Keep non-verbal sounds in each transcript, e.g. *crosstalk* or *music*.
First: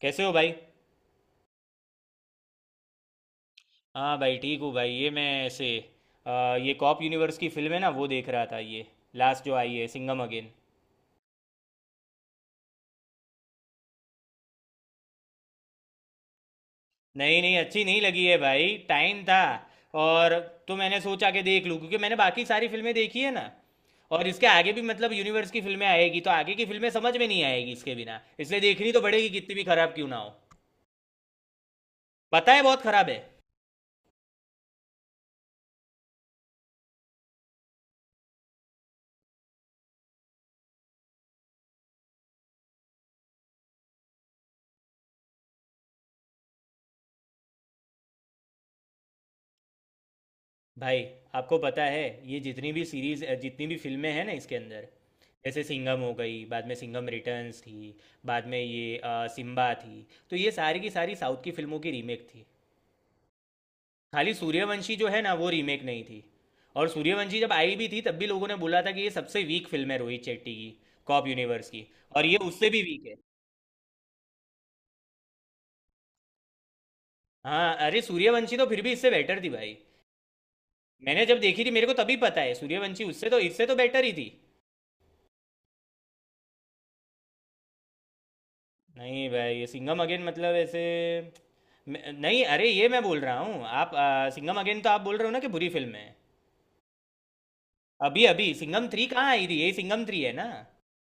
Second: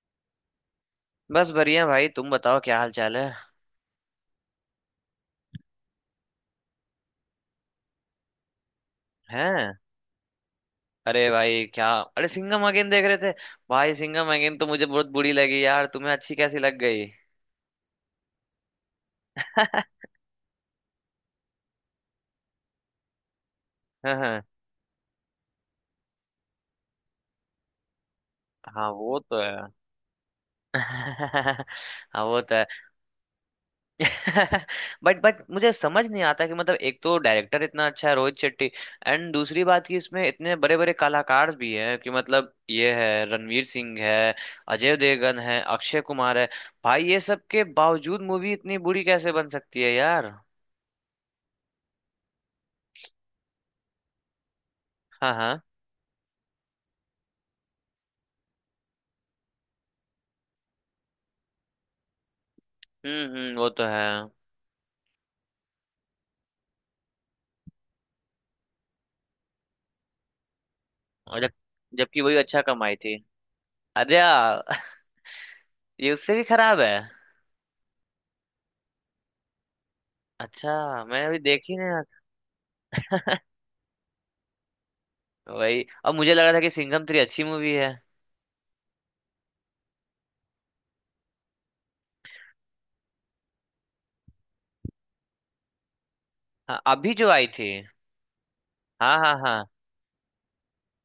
कैसे हो भाई। बस बढ़िया भाई। तुम बताओ क्या हाल चाल है। हाँ भाई, ठीक हूँ भाई। ये मैं ऐसे ये कॉप यूनिवर्स की फिल्म है ना, वो देख रहा था, ये लास्ट जो हैं। आई है, सिंघम अगेन। अरे भाई क्या, अरे सिंघम अगेन देख रहे थे। भाई सिंघम अगेन तो मुझे बहुत बुरी लगी यार, तुम्हें अच्छी कैसी लग गई? नहीं नहीं, अच्छी नहीं लगी है भाई, टाइम था *laughs* और, तो मैंने सोचा कि देख लूँ क्योंकि मैंने बाकी सारी फिल्में देखी है ना। हाँ और हाँ। इसके आगे भी मतलब यूनिवर्स की फिल्में आएगी, तो आगे की फिल्में समझ में नहीं आएगी इसके बिना, इसलिए हाँ, देखनी तो वो पड़ेगी तो है। कितनी भी खराब क्यों ना हो। *laughs* हाँ, वो पता तो है, है। बहुत खराब है *laughs* बट मुझे समझ नहीं आता कि मतलब एक तो डायरेक्टर इतना अच्छा है रोहित शेट्टी, एंड दूसरी बात कि इसमें इतने बड़े बड़े कलाकार भी हैं कि मतलब ये है, रणवीर सिंह है, अजय देवगन है, अक्षय कुमार है। भाई ये सब के बावजूद मूवी इतनी बुरी कैसे बन सकती है यार। भाई। आपको पता है, ये जितनी भी सीरीज, जितनी भी फिल्में हैं ना इसके अंदर, हाँ जैसे हाँ। सिंघम हो गई, बाद में सिंघम रिटर्न्स थी, बाद में ये सिम्बा थी, तो ये सारी की सारी साउथ की फिल्मों की रीमेक थी। हम्म, वो तो है। खाली सूर्यवंशी जो है ना, वो रीमेक नहीं थी। और सूर्यवंशी जब आई भी थी तब भी लोगों ने बोला था कि ये सबसे वीक फिल्म है रोहित शेट्टी की, कॉप और जब यूनिवर्स की। जबकि और ये वही अच्छा उससे भी कमाई वीक है। थी। अरे यार, *laughs* ये उससे भी खराब है। हाँ अरे, सूर्यवंशी तो फिर भी इससे बेटर थी भाई। अच्छा, मैंने मैं अभी जब देखी थी देखी मेरे नहीं को यार। तभी पता है, सूर्यवंशी उससे तो, इससे तो बेटर ही थी। वही, अब मुझे लगा था कि सिंघम थ्री अच्छी मूवी है। नहीं भाई, ये सिंघम अगेन मतलब ऐसे। नहीं अरे, ये मैं बोल रहा हूँ, आप सिंघम अगेन तो आप बोल रहे हो ना कि बुरी फिल्म है। हाँ, अभी जो आई थी। अभी अभी सिंघम थ्री हाँ कहाँ हाँ आई थी, हाँ। ये सिंघम थ्री है ना।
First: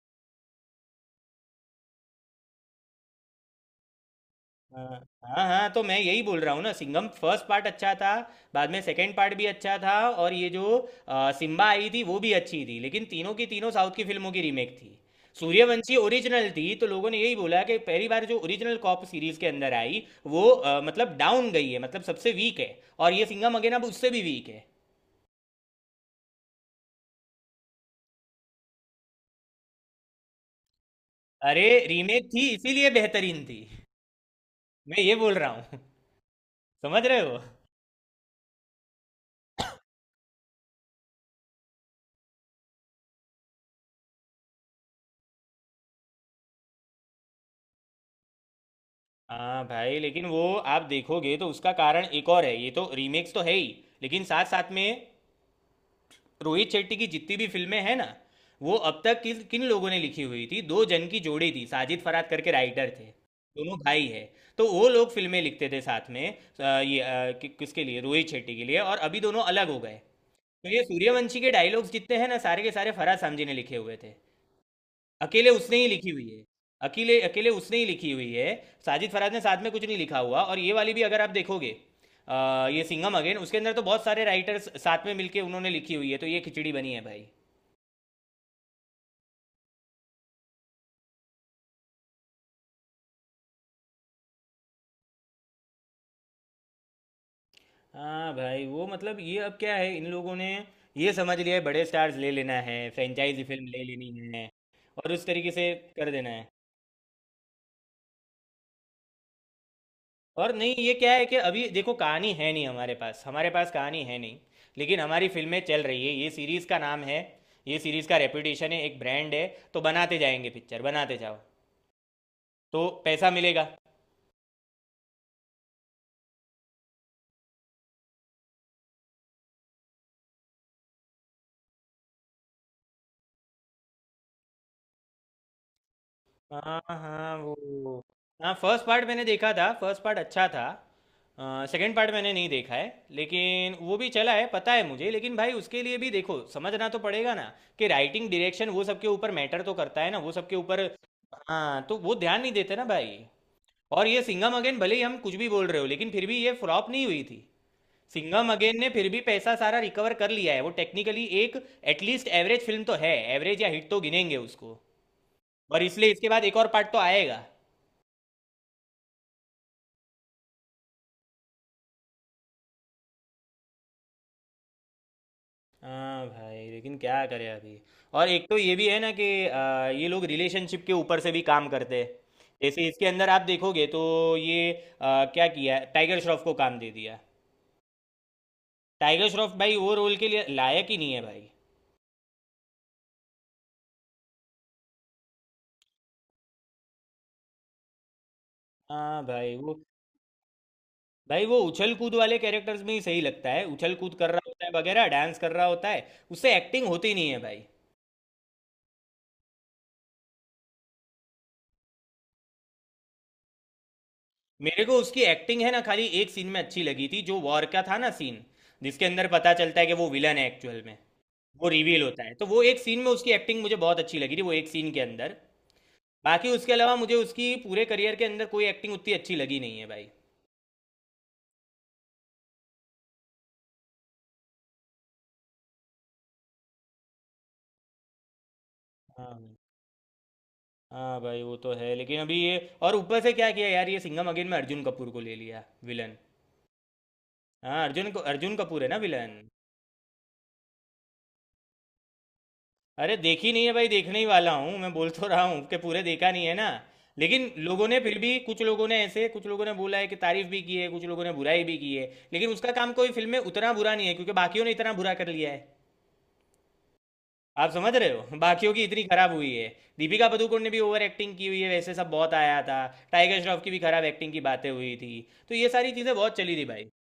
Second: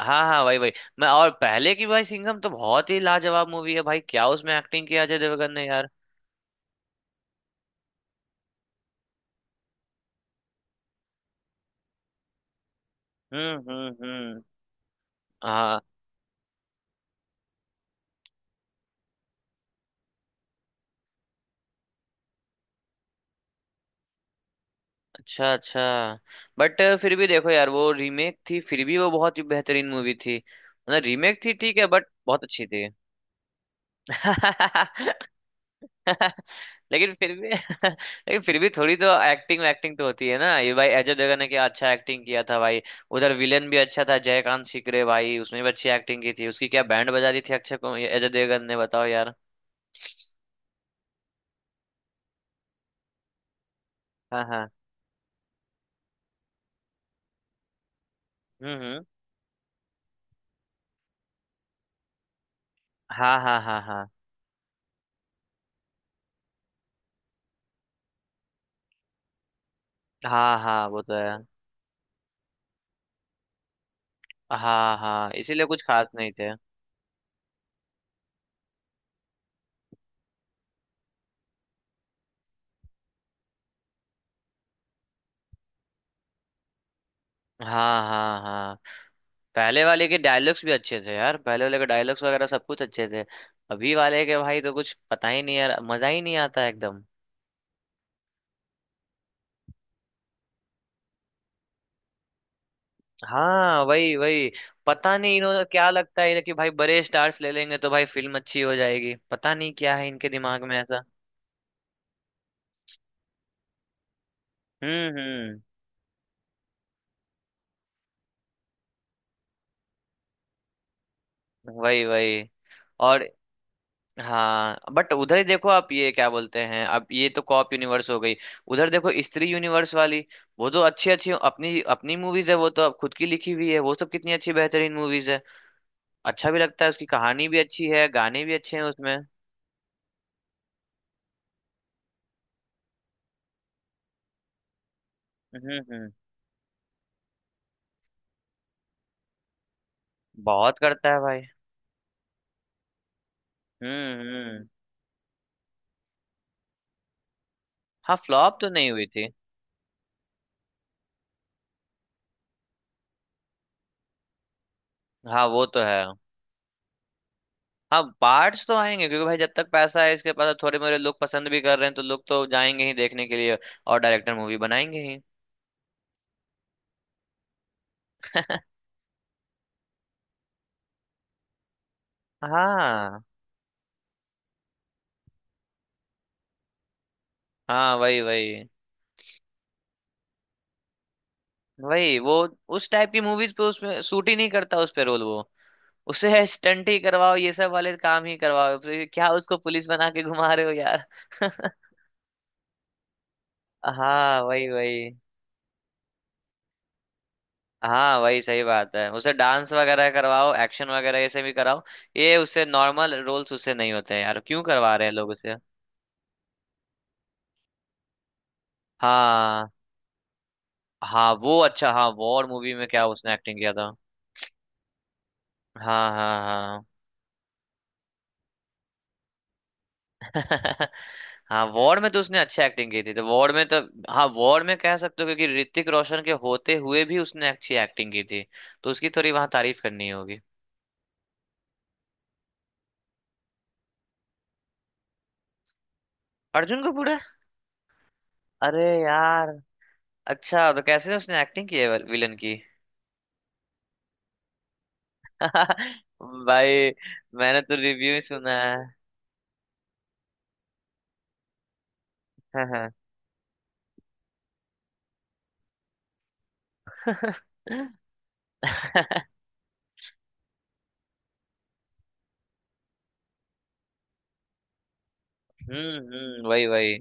हाँ हाँ, वही वही। मैं और पहले की भाई सिंघम तो बहुत ही लाजवाब मूवी है भाई, क्या उसमें हाँ एक्टिंग किया अजय हाँ देवगन ने हाँ, तो यार। मैं यही बोल रहा हूँ ना, सिंघम फर्स्ट पार्ट अच्छा था, बाद में सेकंड पार्ट भी अच्छा था, और ये जो सिम्बा आई थी वो भी अच्छी थी, लेकिन तीनों की तीनों साउथ की फिल्मों की हम्म। रीमेक थी। हाँ। सूर्यवंशी ओरिजिनल थी, तो लोगों ने यही बोला कि पहली बार जो ओरिजिनल कॉप सीरीज के अंदर आई वो मतलब डाउन गई है, मतलब सबसे वीक है। और ये सिंघम अगेन अब उससे भी वीक है। अच्छा अच्छा। बट फिर भी देखो यार, वो रीमेक थी फिर भी वो बहुत ही बेहतरीन मूवी थी, मतलब रीमेक थी अरे ठीक है बट रीमेक बहुत थी अच्छी थी। इसीलिए बेहतरीन थी, मैं ये *laughs* बोल रहा हूँ। *laughs* *laughs* समझ लेकिन रहे फिर हो। भी, *laughs* लेकिन फिर भी थोड़ी तो एक्टिंग एक्टिंग तो होती है ना। ये भाई अजय देवगन ने क्या अच्छा एक्टिंग किया था भाई। उधर विलेन भी अच्छा था जयकांत सिकरे भाई, उसने भी अच्छी एक्टिंग की थी। उसकी क्या बैंड बजा दी थी अक्षय कुमार ये अजय देवगन ने, बताओ यार। हाँ भाई, लेकिन वो, आप देखोगे तो उसका कारण एक और है। ये तो रीमेक्स तो है ही, लेकिन साथ हाँ हाँ। साथ में रोहित शेट्टी की जितनी भी फिल्में हैं ना, वो अब हम्म। तक किस किन लोगों ने लिखी हुई थी, दो जन की जोड़ी थी, साजिद फरहाद करके राइटर थे, हाँ हाँ दोनों हाँ हाँ। भाई है। तो वो लोग फिल्में लिखते थे साथ में किसके लिए? रोहित शेट्टी के लिए। और अभी दोनों अलग हो गए। हाँ तो ये हाँ, वो तो है। सूर्यवंशी के डायलॉग्स जितने हैं ना, सारे के सारे फरहाद सामजी ने लिखे हुए थे, हाँ हाँ, अकेले इसीलिए उसने कुछ ही खास लिखी हुई नहीं है, थे। अकेले अकेले उसने ही लिखी हुई है। साजिद फराज ने साथ में कुछ नहीं लिखा हुआ। और ये वाली भी अगर आप देखोगे, ये सिंघम अगेन उसके अंदर तो बहुत सारे राइटर्स साथ में मिलके उन्होंने लिखी हुई है, तो ये खिचड़ी बनी है भाई। हाँ हाँ हाँ। पहले वाले के डायलॉग्स भी अच्छे थे यार, पहले वाले के डायलॉग्स वगैरह सब कुछ अच्छे थे। अभी वाले के भाई तो कुछ पता ही नहीं यार, मजा ही नहीं आता एकदम। हाँ भाई वो मतलब, ये अब क्या है, इन लोगों ने ये समझ लिया है बड़े स्टार्स ले लेना है, फ्रेंचाइजी फिल्म ले हाँ, लेनी वही है वही। और पता उस नहीं तरीके इन्होंने से क्या कर लगता देना है है। कि भाई बड़े स्टार्स ले लेंगे तो भाई फिल्म अच्छी हो जाएगी, पता नहीं क्या है इनके और दिमाग नहीं, में ये ऐसा। क्या है कि अभी देखो कहानी है नहीं हमारे पास, कहानी है नहीं, लेकिन हमारी फिल्में हम्म, चल रही है, ये सीरीज का नाम है, ये सीरीज का रेपुटेशन है, एक ब्रांड है, तो बनाते जाएंगे पिक्चर, बनाते जाओ, वही वही। तो और पैसा मिलेगा। हाँ, बट उधर ही देखो आप। ये क्या बोलते हैं अब ये तो कॉप यूनिवर्स हो गई। उधर देखो स्त्री यूनिवर्स वाली, वो तो अच्छी अच्छी अपनी अपनी मूवीज है। वो तो अब खुद की लिखी हुई है, वो सब कितनी अच्छी बेहतरीन मूवीज है। अच्छा भी हाँ लगता है, उसकी हाँ कहानी भी अच्छी वो, है, गाने भी हाँ अच्छे हैं फर्स्ट पार्ट उसमें। मैंने देखा था, फर्स्ट पार्ट अच्छा था। सेकंड पार्ट मैंने नहीं देखा है लेकिन वो भी चला है पता है मुझे, लेकिन भाई उसके लिए भी हम्म। देखो समझना तो पड़ेगा ना कि राइटिंग, डायरेक्शन, वो सबके ऊपर मैटर तो करता है ना, वो सबके बहुत ऊपर। करता है भाई। हाँ तो वो ध्यान नहीं देते ना भाई। और ये सिंघम हम्म। अगेन भले ही हम कुछ भी बोल रहे हो, लेकिन फिर भी ये फ्लॉप नहीं हुई थी। हाँ, सिंघम फ्लॉप तो अगेन ने नहीं हुई फिर भी थी। पैसा सारा रिकवर कर लिया है, वो टेक्निकली एक, एटलीस्ट एवरेज फिल्म तो है, एवरेज या हिट तो गिनेंगे उसको। हाँ, वो तो और है। इसलिए इसके बाद एक और पार्ट तो आएगा। हाँ, पार्ट्स तो आएंगे क्योंकि भाई जब तक पैसा है इसके पास थोड़े मोरे लोग पसंद भी कर रहे हैं तो लोग तो जाएंगे ही देखने के लिए, और डायरेक्टर मूवी बनाएंगे ही। हाँ भाई, लेकिन क्या करें अभी। और एक तो ये भी है ना कि ये लोग रिलेशनशिप के ऊपर से भी काम करते हैं। जैसे इसके हाँ अंदर आप देखोगे तो ये क्या किया है? टाइगर श्रॉफ को काम दे दिया। हाँ, वही वही टाइगर श्रॉफ, भाई वो रोल के लिए लायक ही नहीं है भाई। वही। वो उस टाइप की मूवीज पे, उसमें सूट ही नहीं करता उस पे रोल वो। उसे स्टंट ही करवाओ, ये सब वाले काम ही करवाओ, फिर हाँ क्या भाई उसको वो, पुलिस बना के घुमा रहे हो यार। भाई वो उछल *laughs* कूद वाले कैरेक्टर्स में ही सही लगता है, उछल कूद कर रहा हाँ, होता वही है वगैरह, वही। डांस कर रहा होता है, उससे एक्टिंग होती नहीं है भाई। हाँ, वही सही बात है, उसे डांस वगैरह करवाओ, एक्शन वगैरह ये से भी कराओ। ये उससे नॉर्मल रोल्स उससे नहीं होते हैं यार, क्यों मेरे को करवा रहे हैं उसकी लोग उसे। एक्टिंग है ना खाली एक सीन में अच्छी लगी थी, जो वॉर का था ना सीन, जिसके अंदर पता हाँ चलता है कि वो विलन है एक्चुअल में, हाँ, वो वो अच्छा। रिवील हाँ, होता है, तो वॉर वो मूवी एक में सीन क्या में उसकी उसने एक्टिंग एक्टिंग किया मुझे था। बहुत अच्छी लगी थी, वो एक सीन के अंदर। हाँ बाकी उसके हाँ अलावा मुझे उसकी पूरे करियर के अंदर कोई एक्टिंग उतनी अच्छी लगी नहीं है भाई। हाँ। *laughs* हाँ, वॉर में तो उसने अच्छी एक्टिंग की थी, तो वॉर में तो हाँ, वॉर में कह सकते हो क्योंकि ऋतिक रोशन के होते हुए भी उसने अच्छी एक्टिंग की थी, तो उसकी थोड़ी वहां हाँ तारीफ करनी होगी। हाँ भाई वो तो है, लेकिन अभी ये, और ऊपर से क्या किया यार, ये सिंघम अगेन में अर्जुन कपूर को ले लिया विलन। अर्जुन कपूर है? हाँ अर्जुन को, अर्जुन कपूर अरे है ना विलन। यार। अच्छा, तो कैसे उसने एक्टिंग की है विलन की? अरे देखी नहीं है भाई, देखने ही वाला हूँ, मैं बोल तो रहा हूँ कि पूरे *laughs* देखा नहीं है ना। भाई, लेकिन मैंने तो लोगों ने फिर रिव्यू भी, सुना कुछ लोगों ने ऐसे, कुछ लोगों ने बोला है कि तारीफ भी की है, कुछ लोगों ने बुराई भी की है। लेकिन उसका है। *laughs* काम कोई फिल्म में उतना बुरा नहीं है क्योंकि बाकियों ने इतना बुरा कर लिया है। आप समझ रहे हो, बाकियों की इतनी खराब हुई है। दीपिका पादुकोण ने भी ओवर एक्टिंग की हुई है, वैसे सब बहुत आया था। टाइगर श्रॉफ की भी खराब एक्टिंग की बातें हुई थी। तो ये सारी चीज़ें बहुत हम्म, चली थी वही भाई। वही।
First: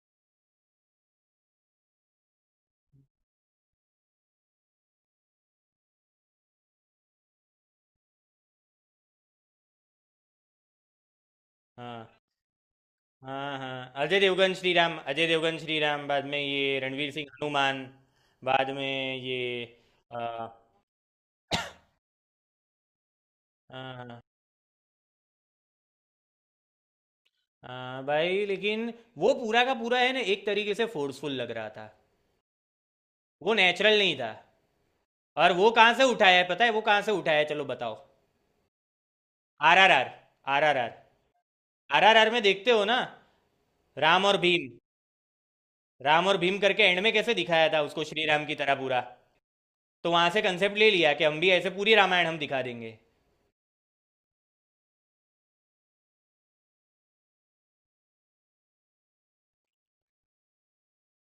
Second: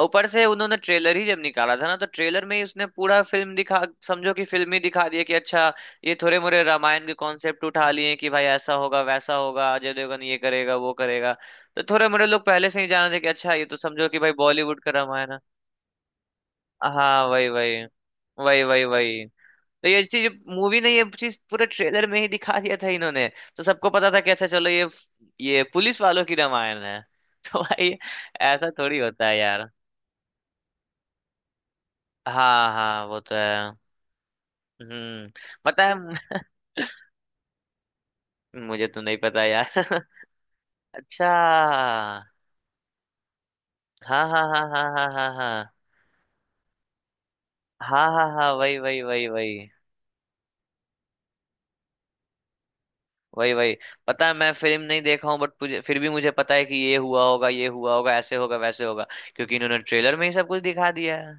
ऊपर से उन्होंने ट्रेलर ही जब निकाला था ना, तो ट्रेलर में ही उसने पूरा फिल्म दिखा, समझो कि फिल्म ही दिखा दिया कि अच्छा, ये थोड़े मोरे रामायण के कॉन्सेप्ट उठा लिए कि भाई ऐसा होगा वैसा होगा, अजय देवगन ये करेगा वो करेगा। तो थोड़े हाँ मोरे लोग पहले से ही जान रहे थे कि अच्छा, हाँ ये तो हाँ, समझो कि अजय भाई देवगन श्री बॉलीवुड का राम, अजय रामायण है। देवगन श्री राम, बाद में ये रणवीर सिंह हाँ, वही हनुमान, वही वही बाद वही में वही। ये तो ये चीज आ, मूवी ने, ये चीज पूरे ट्रेलर में ही दिखा दिया था इन्होंने। तो सबको पता था हाँ कि अच्छा चलो ये पुलिस वालों की रामायण है। *laughs* तो भाई, हाँ भाई, ऐसा लेकिन थोड़ी होता वो है पूरा यार। का पूरा है ना एक तरीके से फोर्सफुल लग रहा था, हाँ हाँ, वो तो वो है। नेचुरल नहीं था। हम्म। और वो पता कहाँ है? *laughs* से उठाया है पता है, वो कहाँ से उठाया है, चलो बताओ। मुझे तो नहीं पता आर आर यार। आर *laughs* RRR, अच्छा। RRR में देखते हो ना, राम हाँ और हाँ हाँ भीम, हाँ हाँ हाँ हाँ राम और भीम करके एंड में कैसे दिखाया था उसको हाँ श्री हाँ हाँ राम हाँ, की तरह वही पूरा, वही वही वही तो वहां से कंसेप्ट ले लिया कि हम भी ऐसे पूरी रामायण हम दिखा देंगे। वही वही। पता है मैं फिल्म नहीं देखा हूँ बट मुझे फिर भी मुझे पता है कि ये हुआ होगा, ये हुआ होगा, ऐसे होगा वैसे होगा, क्योंकि इन्होंने ट्रेलर में ही सब कुछ दिखा दिया है।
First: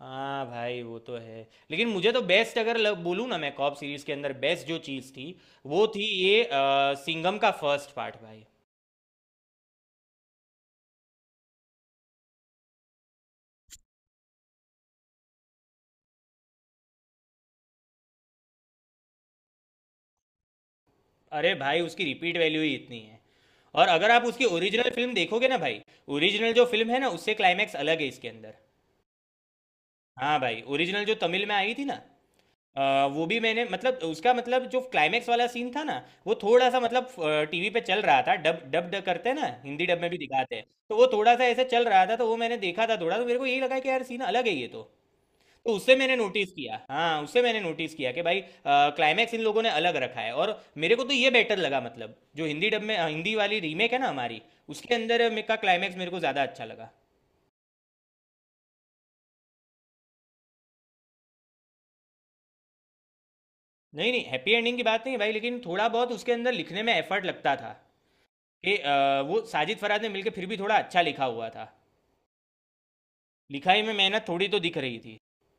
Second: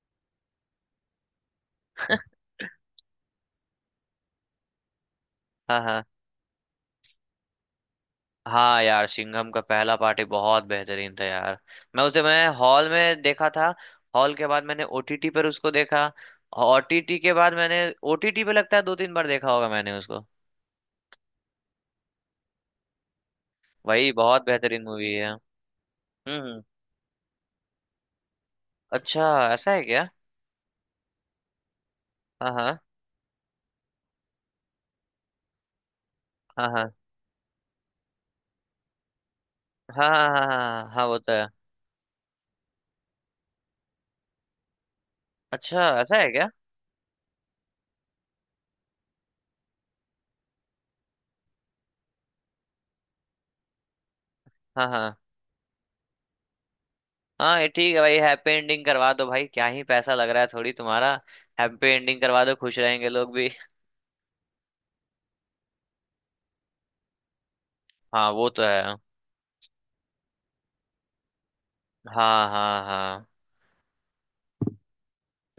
हाँ भाई वो तो है, लेकिन मुझे तो बेस्ट अगर बोलूं ना मैं, कॉप सीरीज के अंदर बेस्ट जो चीज़ थी, हाँ वो थी हाँ। ये सिंघम का फर्स्ट पार्ट भाई। हाँ यार, सिंघम का पहला पार्टी बहुत बेहतरीन था यार। मैं हॉल में देखा था। हॉल के बाद मैंने ओटीटी पर उसको देखा। ओटीटी के बाद मैंने ओटीटी पे लगता है दो तीन बार देखा होगा मैंने उसको। अरे भाई उसकी रिपीट वैल्यू ही इतनी है। और अगर भाई आप उसकी बहुत बेहतरीन ओरिजिनल मूवी फिल्म है। देखोगे ना भाई, हम्म ओरिजिनल हम्म। जो फिल्म है ना, उससे क्लाइमैक्स अलग है इसके अंदर। अच्छा, ऐसा है क्या? हाँ भाई, ओरिजिनल जो तमिल में आई थी ना, हाँ हाँ अ, वो भी मैंने मतलब, उसका मतलब जो क्लाइमेक्स वाला सीन था ना, वो थोड़ा हाँ सा हाँ मतलब, टीवी पे चल रहा था डब डब डब करते हैं ना, हिंदी डब में हाँ भी हाँ हाँ दिखाते हैं, हाँ तो वो हाँ, वो तो थोड़ा सा है। ऐसे चल रहा था, तो वो मैंने देखा था थोड़ा, तो मेरे को यही लगा कि यार सीन अलग है ये तो। तो अच्छा, उससे मैंने ऐसा है क्या? नोटिस किया, हाँ उससे मैंने नोटिस किया कि भाई क्लाइमैक्स इन लोगों ने अलग रखा है और मेरे को तो ये बेटर लगा, मतलब जो हिंदी डब में हिंदी वाली रीमेक है ना हमारी, हाँ उसके हाँ अंदर का क्लाइमैक्स मेरे को ज़्यादा अच्छा लगा। हाँ। ये ठीक है भाई, हैप्पी एंडिंग करवा दो भाई, क्या ही पैसा लग रहा है थोड़ी तुम्हारा। हैप्पी एंडिंग करवा दो, खुश रहेंगे लोग भी। नहीं नहीं हैप्पी एंडिंग की बात नहीं है भाई, लेकिन थोड़ा बहुत उसके अंदर लिखने में एफर्ट लगता था हाँ, वो तो कि है। वो साजिद फराज ने मिलके फिर भी थोड़ा अच्छा लिखा हुआ था, हाँ हाँ हाँ। लिखाई में मेहनत थोड़ी तो दिख रही थी।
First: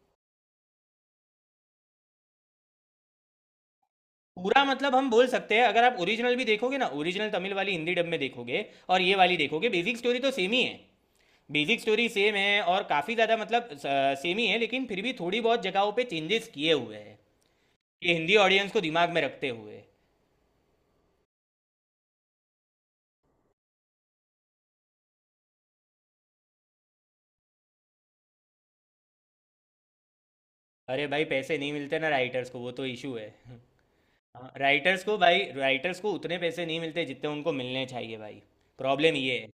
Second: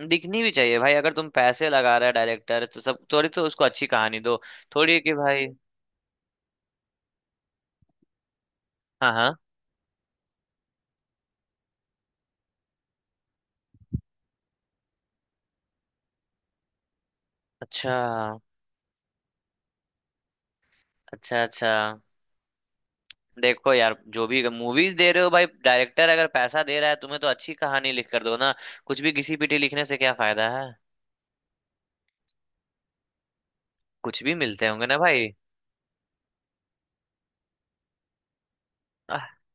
दिखनी भी चाहिए भाई, अगर तुम पैसे लगा रहे डायरेक्टर तो सब थोड़ी तो उसको अच्छी कहानी दो। पूरा थोड़ी मतलब है हम कि बोल भाई। सकते हैं, अगर आप ओरिजिनल भी देखोगे ना, ओरिजिनल तमिल वाली हिंदी डब में देखोगे और हाँ ये हाँ। वाली देखोगे, बेसिक स्टोरी तो सेम ही है, बेसिक स्टोरी सेम है और काफ़ी ज़्यादा मतलब सेम ही है, लेकिन फिर भी थोड़ी बहुत जगहों पे चेंजेस किए हुए हैं अच्छा कि हिंदी ऑडियंस को दिमाग में रखते हुए। अच्छा। अच्छा देखो यार, जो भी मूवीज दे रहे हो भाई डायरेक्टर अगर पैसा दे रहा है तुम्हें तो अच्छी कहानी लिख कर दो ना, कुछ भी घिसी पिटी लिखने से क्या फायदा है। अरे भाई पैसे नहीं मिलते ना राइटर्स को, वो तो इशू है। कुछ भी मिलते होंगे ना राइटर्स को भाई। भाई, राइटर्स को उतने पैसे नहीं मिलते जितने उनको मिलने चाहिए भाई। प्रॉब्लम आह। ये है।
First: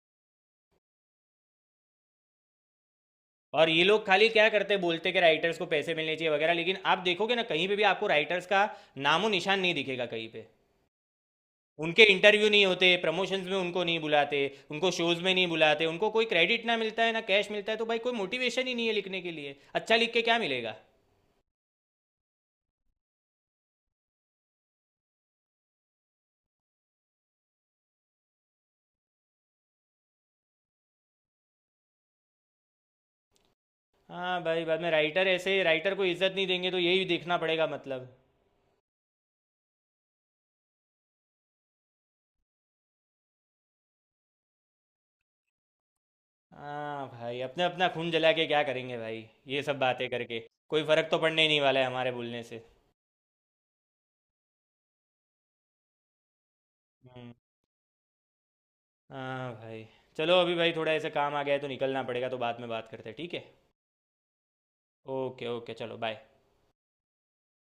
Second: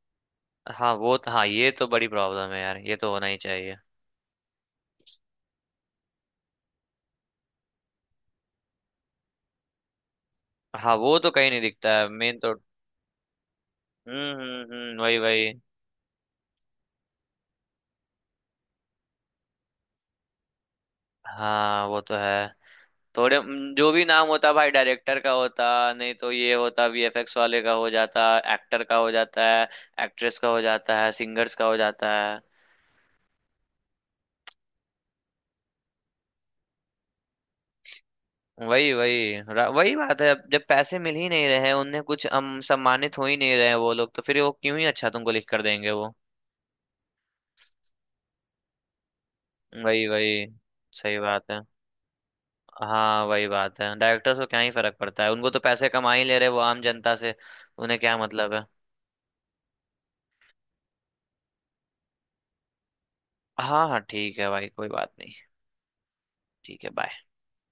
हाँ, वो तो हाँ ये तो बड़ी प्रॉब्लम है यार, ये तो होना ही और चाहिए। ये लोग खाली क्या करते, बोलते कि राइटर्स को पैसे मिलने चाहिए वगैरह, लेकिन आप देखोगे ना कहीं पे भी आपको राइटर्स का नामो निशान नहीं दिखेगा कहीं पे। हाँ, वो तो कहीं नहीं दिखता उनके है मेन इंटरव्यू तो। नहीं होते, प्रमोशंस में उनको नहीं बुलाते, उनको हम्म, वही शोज में नहीं वही। बुलाते, उनको कोई क्रेडिट ना मिलता है ना कैश मिलता है, तो भाई कोई मोटिवेशन ही नहीं है लिखने के लिए। अच्छा लिख के क्या मिलेगा। हाँ, वो तो है। जो भी नाम होता भाई डायरेक्टर का होता, नहीं तो ये होता वीएफएक्स वाले का हो जाता, एक्टर का हो जाता है, एक्ट्रेस का हो जाता है, सिंगर्स का हो जाता है। हाँ भाई, बाद में राइटर, ऐसे राइटर को इज्जत नहीं देंगे तो यही देखना पड़ेगा मतलब। वही वही। वही बात है, अब जब पैसे मिल ही नहीं रहे हैं उन्हें कुछ, हम सम्मानित हो ही नहीं रहे हैं वो लोग, तो फिर वो क्यों ही अच्छा तुमको लिख कर देंगे वो। हाँ भाई, अपने अपना खून जला के क्या करेंगे भाई, ये सब वही बातें वही। करके, कोई फर्क तो सही पड़ने ही बात नहीं है। वाला है हमारे बोलने से। हाँ, वही बात है, डायरेक्टर्स को क्या ही फर्क पड़ता है, उनको तो पैसे कमा ही ले रहे हैं वो आम जनता हम्म। से, उन्हें क्या मतलब है। हाँ भाई, चलो अभी भाई थोड़ा ऐसे काम आ गया है तो निकलना पड़ेगा, तो बाद में बात करते हैं ठीक है। हाँ हाँ, ठीक है भाई कोई बात नहीं। ओके ओके चलो बाय। ठीक है, बाय।